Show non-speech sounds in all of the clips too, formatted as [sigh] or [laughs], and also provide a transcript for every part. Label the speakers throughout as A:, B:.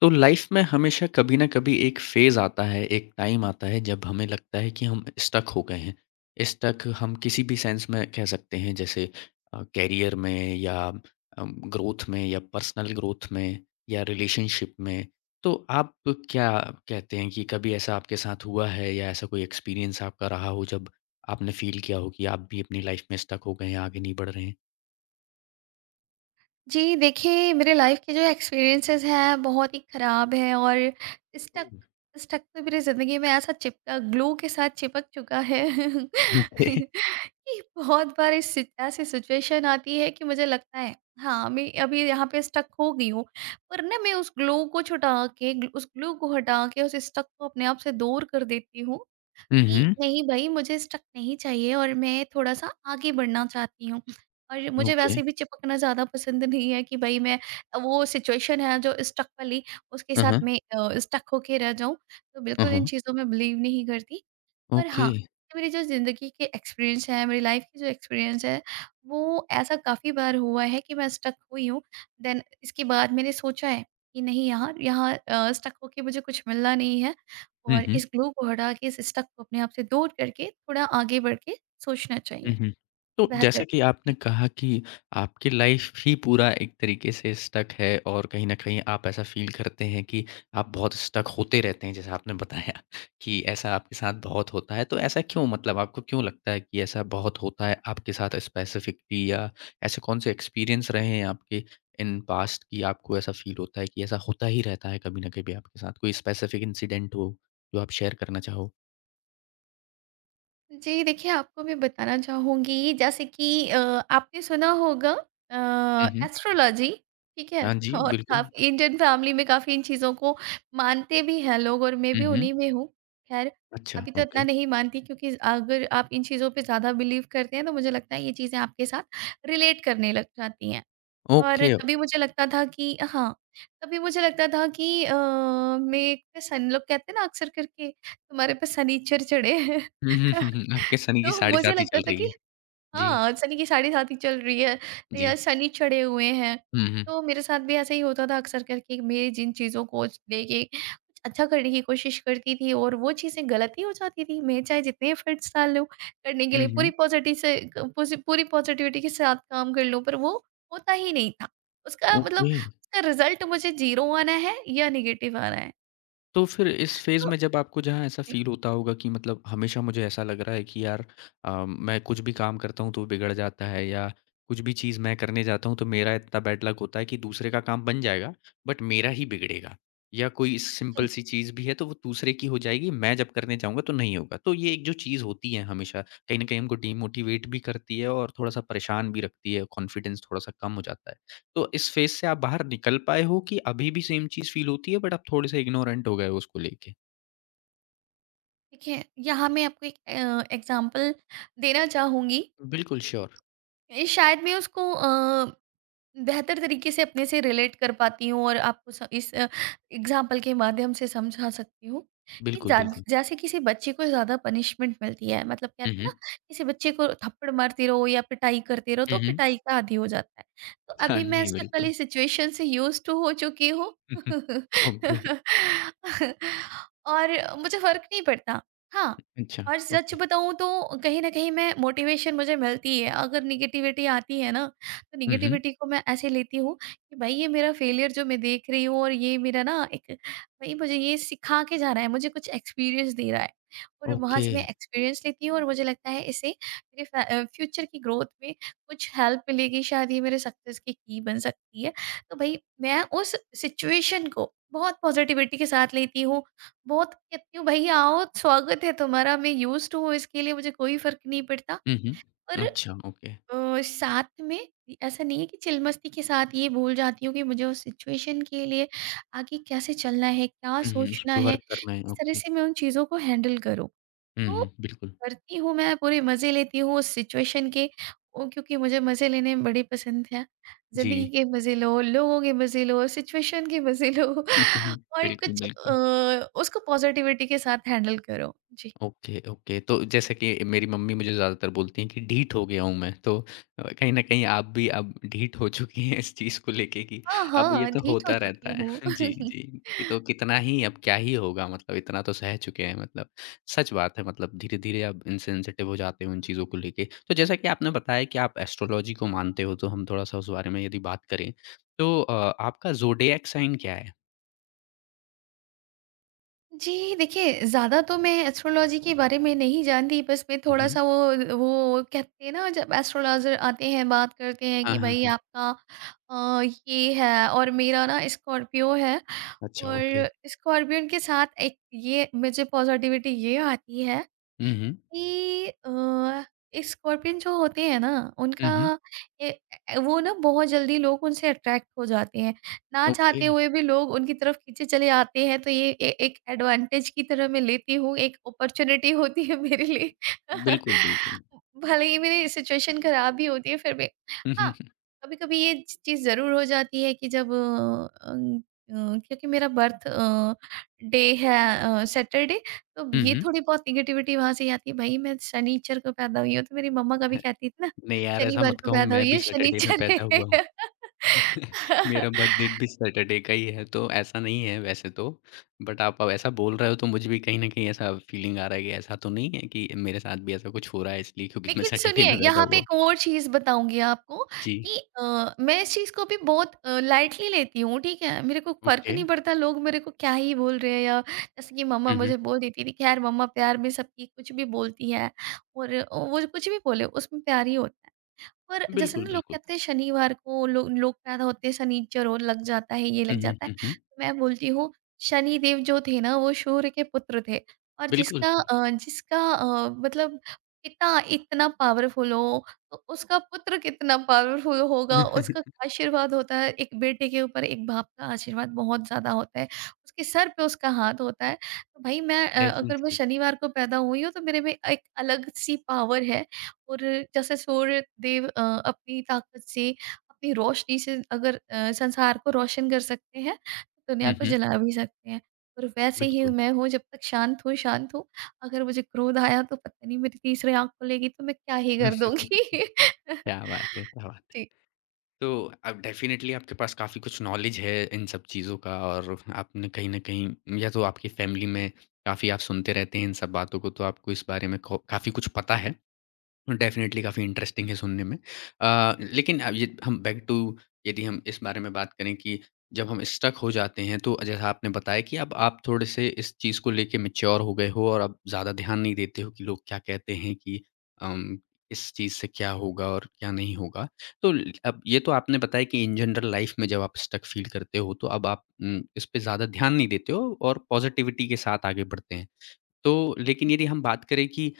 A: तो लाइफ में हमेशा कभी ना कभी एक फेज आता है, एक टाइम आता है जब हमें लगता है कि हम स्टक हो गए हैं। स्टक हम किसी भी सेंस में कह सकते हैं जैसे करियर में या ग्रोथ में या पर्सनल ग्रोथ में या रिलेशनशिप में। तो आप क्या कहते हैं कि कभी ऐसा आपके साथ हुआ है या ऐसा कोई एक्सपीरियंस आपका रहा हो जब आपने फील किया हो कि आप भी अपनी लाइफ में स्टक हो गए हैं, आगे नहीं बढ़ रहे हैं?
B: जी, देखिए मेरे लाइफ़ के जो एक्सपीरियंसेस हैं बहुत ही ख़राब हैं और स्टक
A: ओह!
B: स्टक तो मेरी ज़िंदगी में ऐसा चिपका ग्लू के साथ चिपक चुका है [laughs]
A: ओके।
B: कि बहुत बार इस सि ऐसी सिचुएशन आती है कि मुझे लगता है हाँ, मैं अभी यहाँ पे स्टक हो गई हूँ। पर ना मैं उस ग्लू को हटा के उस स्टक को अपने आप से दूर कर देती हूँ
A: हुँ,
B: कि
A: हुँ।
B: नहीं भई, मुझे स्टक नहीं चाहिए और मैं थोड़ा-सा आगे बढ़ना चाहती हूँ। [laughs] और मुझे
A: ओके।
B: वैसे भी चिपकना ज़्यादा पसंद नहीं है कि भई मैं वो सिचुएशन है जो स्टक वाली उसके
A: हाँ,
B: साथ
A: हाँ।
B: मैं स्टक होके रह जाऊँ। तो
A: हाँ,
B: बिल्कुल इन
A: हाँ।
B: चीज़ों में बिलीव नहीं करती। पर हाँ,
A: ओके।
B: ये मेरी जो ज़िंदगी के एक्सपीरियंस है, मेरी लाइफ़ की जो एक्सपीरियंस है, वो ऐसा काफ़ी बार हुआ है कि मैं स्टक हुई हूँ। देन इसके बाद मैंने सोचा है कि नहीं यार, यहाँ स्टक होके मुझे कुछ मिलना नहीं है
A: हुँ,
B: और
A: हुँ।
B: इस ग्लू को हटा के, इस स्टक को अपने आप से दूर करके, थोड़ा आगे बढ़ के सोचना चाहिए,
A: हुँ, हुँ। तो
B: बेहतर।
A: जैसा कि आपने कहा कि आपकी लाइफ़ ही पूरा एक तरीके से स्टक है और कहीं न कहीं आप ऐसा फ़ील करते हैं कि आप बहुत स्टक होते रहते हैं, जैसा आपने बताया कि ऐसा आपके साथ बहुत होता है। तो ऐसा क्यों मतलब आपको क्यों लगता है कि ऐसा बहुत होता है आपके साथ स्पेसिफ़िकली या ऐसे कौन से एक्सपीरियंस रहे हैं आपके इन पास्ट कि आपको ऐसा फ़ील होता है कि ऐसा होता ही रहता है कभी न कभी आपके साथ? कोई स्पेसिफ़िक इंसिडेंट हो जो आप शेयर करना चाहो?
B: जी, देखिए आपको मैं बताना चाहूँगी जैसे कि आपने सुना होगा अ,
A: हुँ, हुँ।
B: एस्ट्रोलॉज़ी, ठीक है?
A: हाँ जी,
B: [laughs] और
A: बिल्कुल।
B: काफ़ी इंडियन फैमिली में काफ़ी इन चीज़ों को मानते भी हैं लोग और मैं
A: हुँ,
B: भी
A: हुँ।
B: उन्हीं में हूँ। ख़ैर
A: अच्छा,
B: अभी तो इतना
A: ओके।
B: नहीं मानती क्योंकि अगर आप इन चीज़ों पे ज़्यादा बिलीव करते हैं तो मुझे लगता है ये चीज़ें आपके साथ रिलेट करने लग जाती हैं। और
A: ओके। [laughs]
B: कभी मुझे लगता था कि हाँ, कभी मुझे लगता था कि मैं पे सन लोग कहते हैं ना अक्सर करके तुम्हारे पे शनिचर चढ़े हैं।
A: हुँ, हुँ, हुँ, हुँ।
B: [laughs]
A: आपके सनी की
B: तो
A: साढ़े
B: मुझे
A: साथ ही
B: लगता
A: चल
B: था कि
A: रही है। जी,
B: हाँ, सनी की साढ़े साथ ही चल रही है
A: जी।
B: या सनी चढ़े हुए हैं।
A: हुँ, हुँ।
B: तो मेरे साथ भी ऐसा ही होता था अक्सर करके, मैं जिन चीज़ों को लेके कुछ अच्छा करने की कोशिश करती थी और वो चीज़ें गलत ही हो जाती थी। मैं चाहे जितने एफर्ट्स डाल लूँ करने के लिए,
A: हुँ,
B: पूरी
A: हुँ।
B: पॉज़िटिव से क पोज़ि पूरी पॉज़िटिविटी के साथ काम कर लूँ पर वो होता ही नहीं था। उसका मतलब
A: ओके।
B: उसका रिज़ल्ट मुझे 0 आना है या नेगेटिव आना है।
A: तो फिर इस फ़ेज़
B: तो
A: में जब आपको जहाँ ऐसा
B: जी,
A: फ़ील होता होगा कि मतलब हमेशा मुझे ऐसा लग रहा है कि यार मैं कुछ भी काम करता हूँ तो बिगड़ जाता है या कुछ भी चीज़ मैं करने जाता हूँ तो मेरा इतना बैड लक होता है कि दूसरे का काम बन जाएगा बट मेरा ही बिगड़ेगा। या कोई सिंपल
B: जी।
A: सी चीज़ भी है तो वो दूसरे की हो जाएगी, मैं जब करने जाऊँगा तो नहीं होगा। तो ये एक जो चीज़ होती है हमेशा कहीं न कहीं हमको डिमोटिवेट भी करती है और थोड़ा-सा परेशान भी रखती है, कॉन्फिडेंस थोड़ा-सा कम हो जाता है। तो इस फ़ेज़ से आप बाहर निकल पाए हो कि अभी भी सेम चीज़ फ़ील होती है बट आप थोड़े-से इग्नोरेंट हो गए हो उसको लेके?
B: देखिए, यहाँ मैं आपको एक एग्ज़ाम्पल देना चाहूँगी,
A: बिल्कुल, श्योर।
B: ये शायद मैं उसको बेहतर तरीके से अपने से रिलेट कर पाती हूँ और आपको स इस एग्ज़ाम्पल के माध्यम से समझा सकती हूँ कि
A: बिल्कुल,
B: जा
A: बिल्कुल।
B: जैसे किसी बच्चे को ज़्यादा पनिशमेंट मिलती है, मतलब कहते
A: हुँ,
B: हैं
A: हुँ।
B: ना, किसी बच्चे को थप्पड़ मारते रहो या पिटाई करते रहो
A: हुँ,
B: तो
A: हुँ।
B: पिटाई का आदी हो जाता है। तो
A: हाँ
B: अभी मैं
A: जी,
B: स्टक वाली
A: बिल्कुल।
B: सिचुएशन से यूज़्ड टू हो चुकी हूँ। [laughs]
A: [laughs] ओके।
B: और मुझे फ़र्क नहीं पड़ता। हाँ,
A: अच्छा,
B: और सच
A: ओके।
B: बताऊँ तो कहीं न कहीं मैं मोटिवेशन मुझे मिलती है, अगर नेगेटिविटी आती है ना तो
A: हुँ, हुँ।
B: नेगेटिविटी को मैं ऐसे लेती हूँ कि भाई ये मेरा फेलियर जो मैं देख रही हूँ और ये मेरा ना एक भाई मुझे ये सिखा के जा रहा है, मुझे कुछ एक्सपीरियंस दे रहा है और वहाँ
A: ओके।
B: से मैं एक्सपीरियंस लेती हूँ और मुझे लगता है इसे मेरे फ्यूचर की ग्रोथ में कुछ हेल्प मिलेगी, शायद ये मेरे सक्सेस की बन सकती है। तो भाई मैं उस सिचुएशन को बहुत पॉजिटिविटी के साथ लेती हूँ, बहुत कहती हूँ भाई आओ स्वागत है तुम्हारा, मैं यूज्ड हूँ इसके लिए, मुझे कोई फर्क नहीं पड़ता।
A: हुँ, हुँ।
B: और
A: अच्छा, ओके।
B: साथ में ऐसा नहीं है कि चिलमस्ती के साथ ये भूल जाती हूँ कि मुझे उस सिचुएशन के लिए आगे कैसे चलना है, क्या
A: हुँ, हुँ, उस
B: सोचना
A: पे
B: है,
A: वर्क करना है,
B: किस तरह
A: ओके।
B: से मैं उन चीज़ों को हैंडल करूँ।
A: हुँ,
B: तो
A: हुँ, बिल्कुल।
B: करती हूँ, मैं पूरे मज़े लेती हूँ उस सिचुएशन के ओ, क्योंकि मुझे मज़े लेने बड़े पसंद है। ज़िंदगी
A: जी।
B: के मज़े लो, लोगों के मज़े लो, सिचुएशन के मज़े लो।
A: [laughs]
B: [laughs] और
A: बिल्कुल,
B: कुछ
A: बिल्कुल।
B: उसको पॉज़िटिविटी के साथ हैंडल करो। जी।
A: Okay, okay. तो जैसे कि मेरी मम्मी मुझे ज़्यादातर बोलती हैं कि ढीठ हो गया हूँ मैं, तो कहीं न कहीं आप भी अब ढीठ हो चुकी हैं इस चीज़ को लेके कि
B: हाँ,
A: अब ये
B: हाँ,
A: तो
B: ठीक हो
A: होता रहता
B: चुकी
A: है।
B: हूँ।
A: [laughs] जी, जी। कि तो
B: [laughs]
A: कितना ही अब क्या ही होगा मतलब इतना तो सह चुके हैं मतलब। सच बात है मतलब धीरे-धीरे आप इनसेंसिटिव हो जाते हो उन चीज़ों को लेके। तो जैसा कि आपने बताया कि आप एस्ट्रोलॉजी को मानते हो, तो हम थोड़ा-सा उस बारे में यदि बात करें, तो आपका ज़ोडिएक साइन क्या है?
B: जी, देखिए ज़्यादा तो मैं एस्ट्रोलॉज़ी के बारे में नहीं जानती, बस मैं
A: हुँ, हुँ।
B: थोड़ा-सा वो कहते हैं ना जब एस्ट्रोलॉज़र आते हैं, बात करते हैं
A: हाँ,
B: कि
A: हाँ,
B: भई
A: हाँ।
B: आपका अ, ये है और मेरा ना स्कॉर्पियो है।
A: अच्छा ओके।
B: और स्कॉर्पियन के साथ एक ये मुझे पॉज़िटिविटी ये आती है
A: हुँ, हुँ।
B: कि स्कॉर्पियन जो होते हैं ना उनका
A: हुँ, हुँ।
B: ए, ए- वो ना बहुत जल्दी लोग उनसे अट्रैक्ट हो जाते हैं, ना
A: ओके।
B: चाहते हुए भी लोग उनकी तरफ खींचे चले आते हैं, तो ये एक एडवांटेज की तरह मैं लेती हूँ, एक अपॉर्चुनिटी होती है मेरे लिए।
A: बिल्कुल, बिल्कुल।
B: [laughs] भले ही मेरी सिचुएशन खराब ही होती है फिर भी
A: हुँ,
B: हाँ,
A: हुँ, हुँ,
B: कभी कभी ये चीज़ ज़रूर हो जाती है कि जब अं, क्योंकि मेरा बर्थ डे है सैटरडे, तो
A: हुँ,
B: ये
A: हुँ।
B: थोड़ी बहुत नेगेटिविटी वहाँ से ही आती है, भाई मैं शनिचर को पैदा हुई हूँ। तो मेरी मम्मा कभी
A: [laughs]
B: कहती थी ना
A: नहीं यार, ऐसा
B: शनिवार
A: मत
B: को
A: कहो
B: पैदा
A: मैं
B: हुई
A: भी
B: है
A: सैटरडे में
B: शनिचर
A: पैदा
B: है।
A: हुआ हूँ। [laughs] मेरा बर्थडे
B: [laughs]
A: भी सैटरडे का ही है, तो ऐसा नहीं है वैसे तो। बट आप अब ऐसा बोल रहे हो तो मुझे भी कहीं न कहीं ऐसा फीलिंग आ रहा है कि ऐसा तो नहीं है कि मेरे साथ भी ऐसा कुछ हो रहा है इसलिए क्योंकि मैं
B: लेकिन
A: सैटरडे
B: सुनिए
A: में पैदा
B: यहाँ पे
A: हुआ हूँ।
B: एक और चीज बताऊंगी आपको
A: जी,
B: कि मैं इस चीज को भी बहुत लाइटली लेती हूँ, ठीक है, मेरे को फर्क
A: ओके।
B: नहीं पड़ता लोग मेरे को क्या ही बोल रहे हैं, या जैसे कि मम्मा
A: हुँ, हुँ।
B: मुझे बोल देती थी। खैर, मम्मा प्यार में सबकी कुछ भी बोलती है और वो जो कुछ भी बोले उसमें प्यार ही होता है। पर जैसे
A: बिल्कुल,
B: ना लोग
A: बिल्कुल।
B: कहते हैं शनिवार को लो, लोग पैदा होते हैं शनिचर हो लग जाता है, ये लग
A: हुँ, हुँ,
B: जाता है,
A: हुँ, हुँ।
B: मैं बोलती हूँ शनिदेव जो थे ना वो सूर्य के पुत्र थे, और
A: बिल्कुल।
B: जिसका मतलब पिता इतना पावरफुल हो तो उसका पुत्र कितना पावरफुल होगा, उसका
A: [laughs]
B: आशीर्वाद होता है, एक बेटे के ऊपर एक बाप का आशीर्वाद बहुत ज़्यादा होता है, उसके सर पे उसका हाथ होता है। तो भाई मैं अगर मैं
A: डेफ़िनिटली।
B: शनिवार को पैदा हुई हूँ तो मेरे में एक अलग सी पावर है। और जैसे सूर्य देव अपनी ताकत से, अपनी रोशनी से अगर संसार को रोशन कर सकते हैं, तो दुनिया
A: हुँ,
B: को
A: हुँ।
B: जला भी सकते हैं। और वैसे ही
A: बिल्कुल,
B: मैं हूँ, जब तक शांत हूँ, शांत हूँ। अगर मुझे क्रोध आया तो पता नहीं मेरी तीसरी आँख खुलेगी तो मैं क्या ही कर दूँगी। [laughs]
A: क्या बात है! क्या बात
B: जी।
A: तो अब डेफ़िनेटली आपके पास काफ़ी कुछ नॉलेज है इन सब चीज़ों का और आपने कहीं न कहीं या तो आपकी फ़ैमिली में काफ़ी आप सुनते रहते हैं इन सब बातों को, तो आपको इस बारे में खौ काफ़ी कुछ पता है। डेफ़िनेटली काफ़ी इंटरेस्टिंग है सुनने में। लेकिन अब ये हम बैक टू यदि हम इस बारे में बात करें कि जब हम स्टक हो जाते हैं तो जैसा आपने बताया कि अब आप थोड़े-से इस चीज़ को लेके मैच्योर हो गए हो और अब ज़्यादा ध्यान नहीं देते हो कि लोग क्या कहते हैं कि अम, इस चीज़ से क्या होगा और क्या नहीं होगा। तो ल अब ये तो आपने बताया कि इन जनरल लाइफ़ में जब आप स्टक फ़ील करते हो तो अब आप इस पे ज़्यादा ध्यान नहीं देते हो और पॉज़िटिविटी के साथ आगे बढ़ते हैं। तो लेकिन यदि हम बात करें कि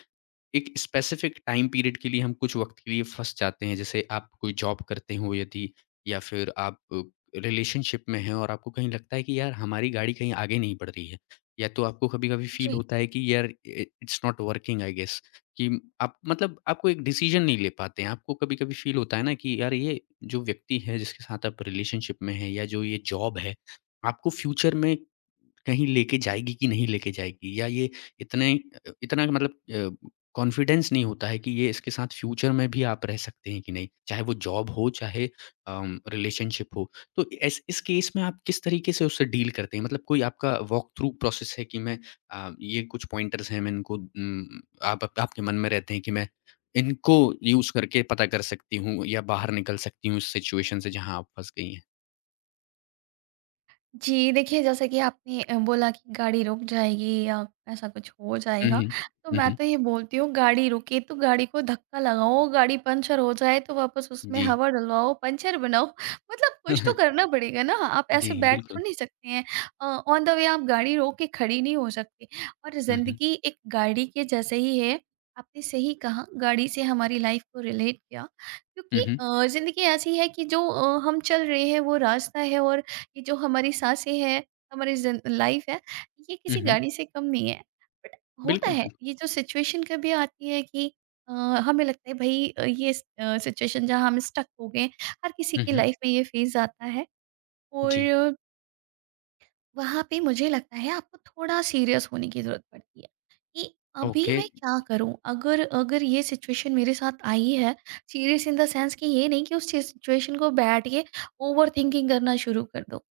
A: एक स्पेसिफिक टाइम पीरियड के लिए हम कुछ वक़्त के लिए फँस जाते हैं। जैसे आप कोई जॉब करते हो यदि या फिर आप रिलेशनशिप में हैं और आपको कहीं लगता है कि यार हमारी गाड़ी कहीं आगे नहीं बढ़ रही है। या तो आपको कभी-कभी फ़ील
B: जी।
A: होता है कि यार इ it's not working I guess कि आप मतलब आपको एक डिसीज़न नहीं ले पाते हैं। आपको कभी-कभी फ़ील होता है ना कि यार ये जो व्यक्ति है जिसके साथ आप रिलेशनशिप में हैं या जो ये जॉब है, आपको फ्यूचर में कहीं लेके जाएगी कि नहीं लेके जाएगी या ये इतने इतना मतलब कॉन्फिडेंस नहीं होता है कि ये इसके साथ फ्यूचर में भी आप रह सकते हैं कि नहीं, चाहे वो जॉब हो, चाहे रिलेशनशिप हो। तो एस इस केस में आप किस तरीके से उससे डील करते हैं? मतलब कोई आपका वॉक थ्रू प्रोसेस है कि मैं ये कुछ पॉइंटर्स हैं मैं इनको आपके मन में रहते हैं कि मैं इनको यूज़ करके पता कर सकती हूँ या बाहर निकल सकती हूँ इस सिचुएशन से जहाँ आप फँस गई हैं?
B: जी, देखिए जैसा कि आपने बोला कि गाड़ी रुक जाएगी या ऐसा कुछ हो
A: हुँ,
B: जाएगा,
A: हुँ।
B: तो
A: हुँ,
B: मैं
A: हुँ।
B: तो ये बोलती हूँ गाड़ी रुके तो गाड़ी को धक्का लगाओ, गाड़ी पंचर हो जाए तो वापस उसमें
A: जी।
B: हवा डलवाओ, पंचर बनाओ, मतलब कुछ तो
A: [laughs]
B: करना पड़ेगा ना, आप
A: जी,
B: ऐसे बैठ
A: बिल्कुल।
B: थोड़ी नहीं सकते हैं। ऑन द वे आप गाड़ी रोक के खड़ी नहीं हो सकते, और
A: हुँ, हुँ।
B: ज़िंदगी एक गाड़ी के जैसे ही है, आपने सही कहा, गाड़ी से हमारी लाइफ को रिलेट किया,
A: हुँ,
B: क्योंकि
A: हुँ।
B: ज़िंदगी ऐसी है कि जो हम चल रहे हैं वो रास्ता है, और ये जो हमारी साँसें हैं, हमारी ज़िन लाइफ है, ये
A: हुँ,
B: किसी
A: हुँ।
B: गाड़ी से कम नहीं है। बट होता
A: बिल्कुल,
B: है,
A: बिल्कुल।
B: ये जो सिचुएशन कभी आती है कि हमें लगता है भई सिचुएशन जहाँ हम स्टक हो गए, हर किसी
A: हुँ,
B: की
A: हुँ।
B: लाइफ में ये फ़ेज़ आता है
A: जी,
B: और वहाँ पे मुझे लगता है आपको थोड़ा सीरियस होने की ज़रूरत पड़ती है, कि अभी
A: ओके।
B: मैं क्या करूँ? अगर अगर ये सिचुएशन मेरे साथ आई है, सीरियस इन द सेंस कि ये नहीं कि उस चीज़ सिचुएशन को बैठ के ओवरथिंकिंग करना शुरू कर दो।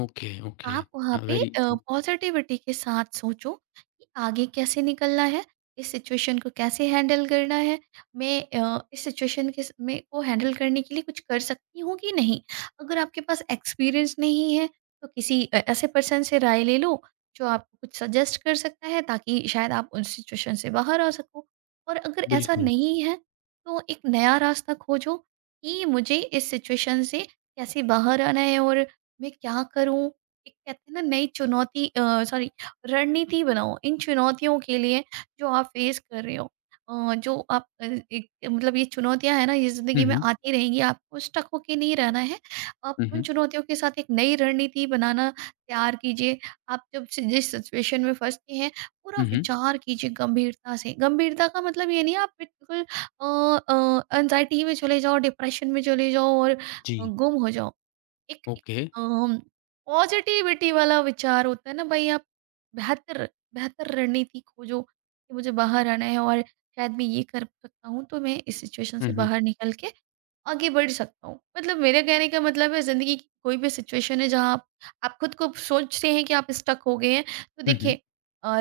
A: Okay, okay.
B: आप वहाँ
A: हाँ,
B: पे
A: वेरी ट्रू।
B: पॉज़िटिविटी के साथ सोचो कि आगे कैसे निकलना है, इस सिचुएशन को कैसे हैंडल करना है, मैं इस सिचुएशन के स में को हैंडल करने के लिए कुछ कर सकती हूँ कि नहीं। अगर आपके पास एक्सपीरियंस नहीं है, तो किसी ऐसे पर्सन से राय ले लो, जो आपको कुछ सजेस्ट कर सकता है ताकि शायद आप उस सिचुएशन से बाहर आ सको। और अगर ऐसा
A: बिल्कुल।
B: नहीं है, तो एक नया रास्ता खोजो कि मुझे इस सिचुएशन से कैसे बाहर आना है और मैं क्या करूँ? एक कहते हैं ना नई चुनौती अ, सॉरी रणनीति बनाओ इन चुनौतियों के लिए जो आप फेस कर रहे हो, अ, जो आप अ, एक मतलब ये चुनौतियां है ना ये
A: हुँ,
B: जिंदगी में
A: हुँ।
B: आती रहेंगी, आपको स्टक होके नहीं रहना है। आप
A: हुँ,
B: उन
A: हुँ।
B: चुनौतियों के साथ एक नई रणनीति बनाना तैयार कीजिए। जिस सिचुएशन में फंसते हैं पूरा
A: हुँ, हुँ।
B: विचार कीजिए गंभीरता से, गंभीरता का मतलब ये नहीं आप बिल्कुल अ, एंजाइटी में चले जाओ, डिप्रेशन में चले जाओ और
A: जी,
B: गुम हो जाओ। एक
A: ओके।
B: अम, पॉजिटिविटी वाला विचार होता है ना भाई आप बेहतर बेहतर रणनीति खोजो कि मुझे बाहर आना है और शायद मैं ये कर सकता हूँ, तो मैं इस सिचुएशन
A: हुँ,
B: से
A: हुँ।
B: बाहर निकल के आगे बढ़ सकता हूँ। मतलब मेरे कहने का मतलब है ज़िंदगी की कोई भी सिचुएशन है जहाँ आप खुद को सोचते हैं कि आप स्टक हो गए हैं, तो
A: हुँ, हुँ।
B: देखिए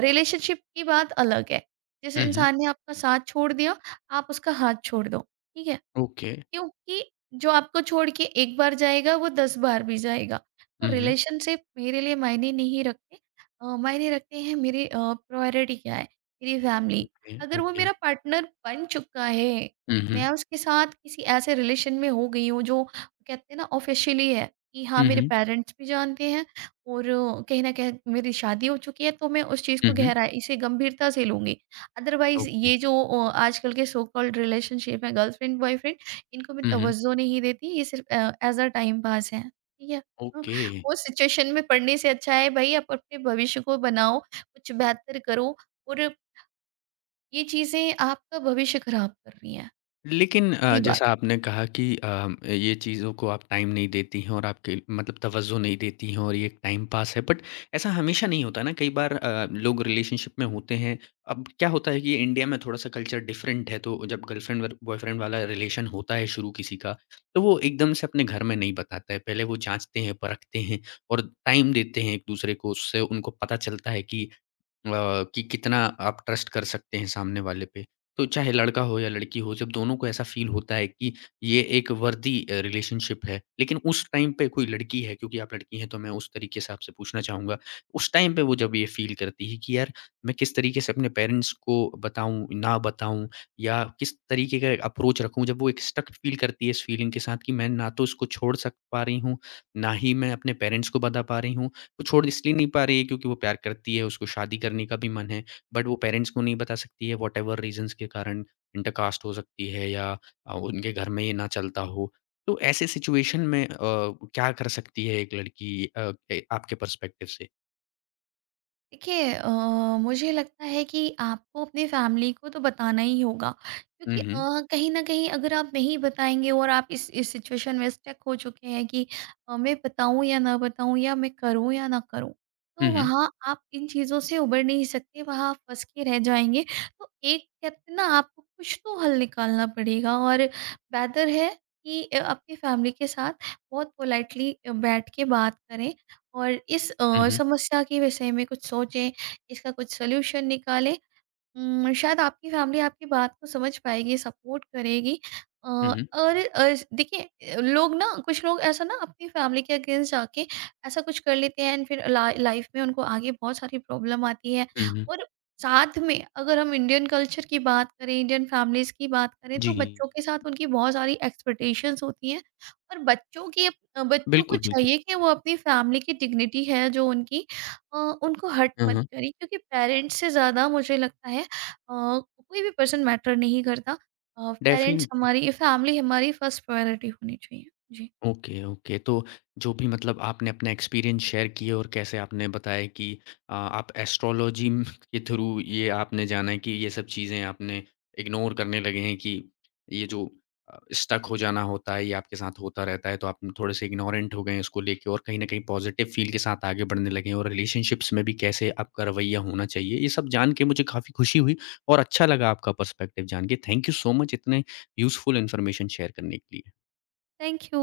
B: रिलेशनशिप की बात अलग है, जिस
A: हुँ, हुँ।
B: इंसान ने आपका साथ छोड़ दिया आप उसका हाथ छोड़ दो, ठीक है,
A: ओके।
B: क्योंकि जो आपको छोड़ के एक बार जाएगा वो 10 बार भी जाएगा। तो
A: हुँ, हुँ।
B: रिलेशनशिप मेरे लिए मायने नहीं रखते, मायने रखते हैं मेरे प्रायोरिटी क्या है, मेरी फैमिली।
A: ओके,
B: अगर वो
A: ओके।
B: मेरा पार्टनर बन चुका है,
A: हुँ, हुँ।
B: मैं उसके साथ किसी ऐसे रिलेशन में हो गई हूँ जो कहते हैं ना ऑफ़िशियली है कि हाँ,
A: हुँ,
B: मेरे
A: हुँ।
B: पेरेंट्स भी जानते हैं और कहीं न कहीं मेरी शादी हो चुकी है, तो मैं उस चीज़
A: हुँ,
B: को
A: हुँ।
B: गहराई से गंभीरता से लूँगी। Otherwise
A: okay.
B: ये जो आजकल के सो कॉल्ड रिलेशनशिप है गर्लफ्रेंड-बॉयफ्रेंड, इनको मैं
A: हुँ, हुँ।
B: तवज़्ज़ो नहीं देती, ये सिर्फ़ ऐज़ अ टाइम पास है, ठीक है? तो
A: ओके।
B: वो सिचुएशन में पढ़ने से अच्छा है भई आप अपने भविष्य को बनाओ, कुछ बेहतर करो, और ये चीज़ें आपका भविष्य खराब कर रही हैं,
A: लेकिन
B: सीधी बात।
A: जैसा आपने कहा कि ये चीज़ों को आप टाइम नहीं देती हैं और आपके मतलब तवज्जो नहीं देती हैं और ये एक टाइम पास है बट ऐसा हमेशा नहीं होता ना कई बार लोग रिलेशनशिप में होते हैं अब क्या होता है कि इंडिया में थोड़ा सा कल्चर डिफरेंट है तो जब गर्लफ्रेंड बॉयफ्रेंड वाला रिलेशन होता है शुरू किसी का तो वो एकदम से अपने घर में नहीं बताता है पहले वो जांचते हैं परखते हैं और टाइम देते हैं एक दूसरे को उससे उनको पता चलता है अ, कि कितना आप ट्रस्ट कर सकते हैं सामने वाले पे। तो चाहे लड़का हो या लड़की हो, जब दोनों को ऐसा फ़ील होता है कि ये एक वर्दी रिलेशनशिप है, लेकिन उस टाइम पे कोई लड़की है क्योंकि आप लड़की हैं, तो मैं उस तरीके से आपसे पूछना चाहूँगा। उस टाइम पे वो जब ये फ़ील करती है कि यार, मैं किस तरीके से अपने पेरेंट्स को बताऊँ, ना बताऊँ या किस तरीके का अप्रोच रखूँ? जब वो एक स्टक फ़ील करती है इस फ़ीलिंग के साथ कि मैं ना तो इसको छोड़ सक पा रही हूँ, ना ही मैं अपने पेरेंट्स को बता पा रही हूँ। वो छोड़ इसलिए नहीं पा रही है क्योंकि वो प्यार करती है, उसको शादी करने का भी मन है, बट वो पेरेंट्स को नहीं बता सकती है व्हाटएवर रीज़न्स के कारण इंटरकास्ट हो सकती है या उनके घर में ये ना चलता हो। तो ऐसे सिचुएशन में क्या कर सकती है एक लड़की अ, ए आपके पर्सपेक्टिव से?
B: देखिए मुझे लगता है कि आपको अपनी फैमिली को तो बताना ही होगा,
A: हुँ,
B: क्योंकि
A: हुँ।
B: कहीं न कहीं अगर आप नहीं बताएँगे और आप इस सिचुएशन में स्टक हो चुके हैं कि मैं बताऊँ या ना बताऊँ या मैं करूँ या ना करूँ, तो
A: हुँ, हुँ।
B: वहाँ आप इन चीज़ों से उबर नहीं सकते, वहाँ आप फँस के रह जाएँगे। तो एक कहते हैं ना आपको कुछ तो हल निकालना पड़ेगा और बेहतर है कि अपनी फैमिली के साथ बहुत पोलाइटली बैठ के बात करें और इस
A: हुँ, हुँ।
B: समस्या के विषय में कुछ सोचें, इसका कुछ सॉल्यूशन निकालें। शायद आपकी फैमिली आपकी बात को समझ पाएगी, सपोर्ट करेगी।
A: हुँ, हुँ।
B: देखिए लोग ना कुछ लोग ऐसा ना अपनी फैमिली के अगेंस्ट जाके ऐसा कुछ कर लेते हैं एंड फिर ला लाइफ में उनको आगे बहुत सारी प्रॉब्लम आती है।
A: हुँ, हुँ।
B: और साथ में अगर हम इंडियन कल्चर की बात करें, इंडियन फैमिलीज़ की बात करें, तो
A: जी,
B: बच्चों के साथ उनकी बहुत सारी एक्सपेक्टेशंस होती हैं, और बच्चों को
A: बिल्कुल, बिल्कुल।
B: चाहिए कि वो अपनी फैमिली की डिग्निटी है जो उनकी उनको हर्ट
A: हाँ,
B: मत
A: हाँ।
B: करे, क्योंकि पेरेंट्स से ज़्यादा मुझे लगता है अ, कोई भी पर्सन मैटर नहीं करता। पेरेंट्स
A: डेफिन
B: हमारी फैमिली हमारी फर्स्ट प्रायोरिटी होनी चाहिए। जी,
A: ओके, ओके। तो जो भी मतलब आपने अपना एक्सपीरियंस शेयर किए और कैसे आपने बताया कि आप एस्ट्रोलॉजी के थ्रू ये आपने जाना है कि ये सब चीज़ें आपने इग्नोर करने लगे हैं कि ये जो स्टक हो जाना होता है, ये आपके साथ होता रहता है, तो आप थोड़े से इग्नोरेंट हो गए हैं उसको लेके और कहीं न कहीं पॉज़िटिव फ़ील के साथ आगे बढ़ने लगे हैं और रिलेशनशिप्स में भी कैसे आपका रवैया होना चाहिए, ये सब जान के मुझे काफ़ी खुशी हुई और अच्छा लगा आपका पर्सपेक्टिव जान के। थैंक यू सो मच इतने यूज़फुल इन्फॉर्मेशन शेयर करने के लिए।
B: Thank you.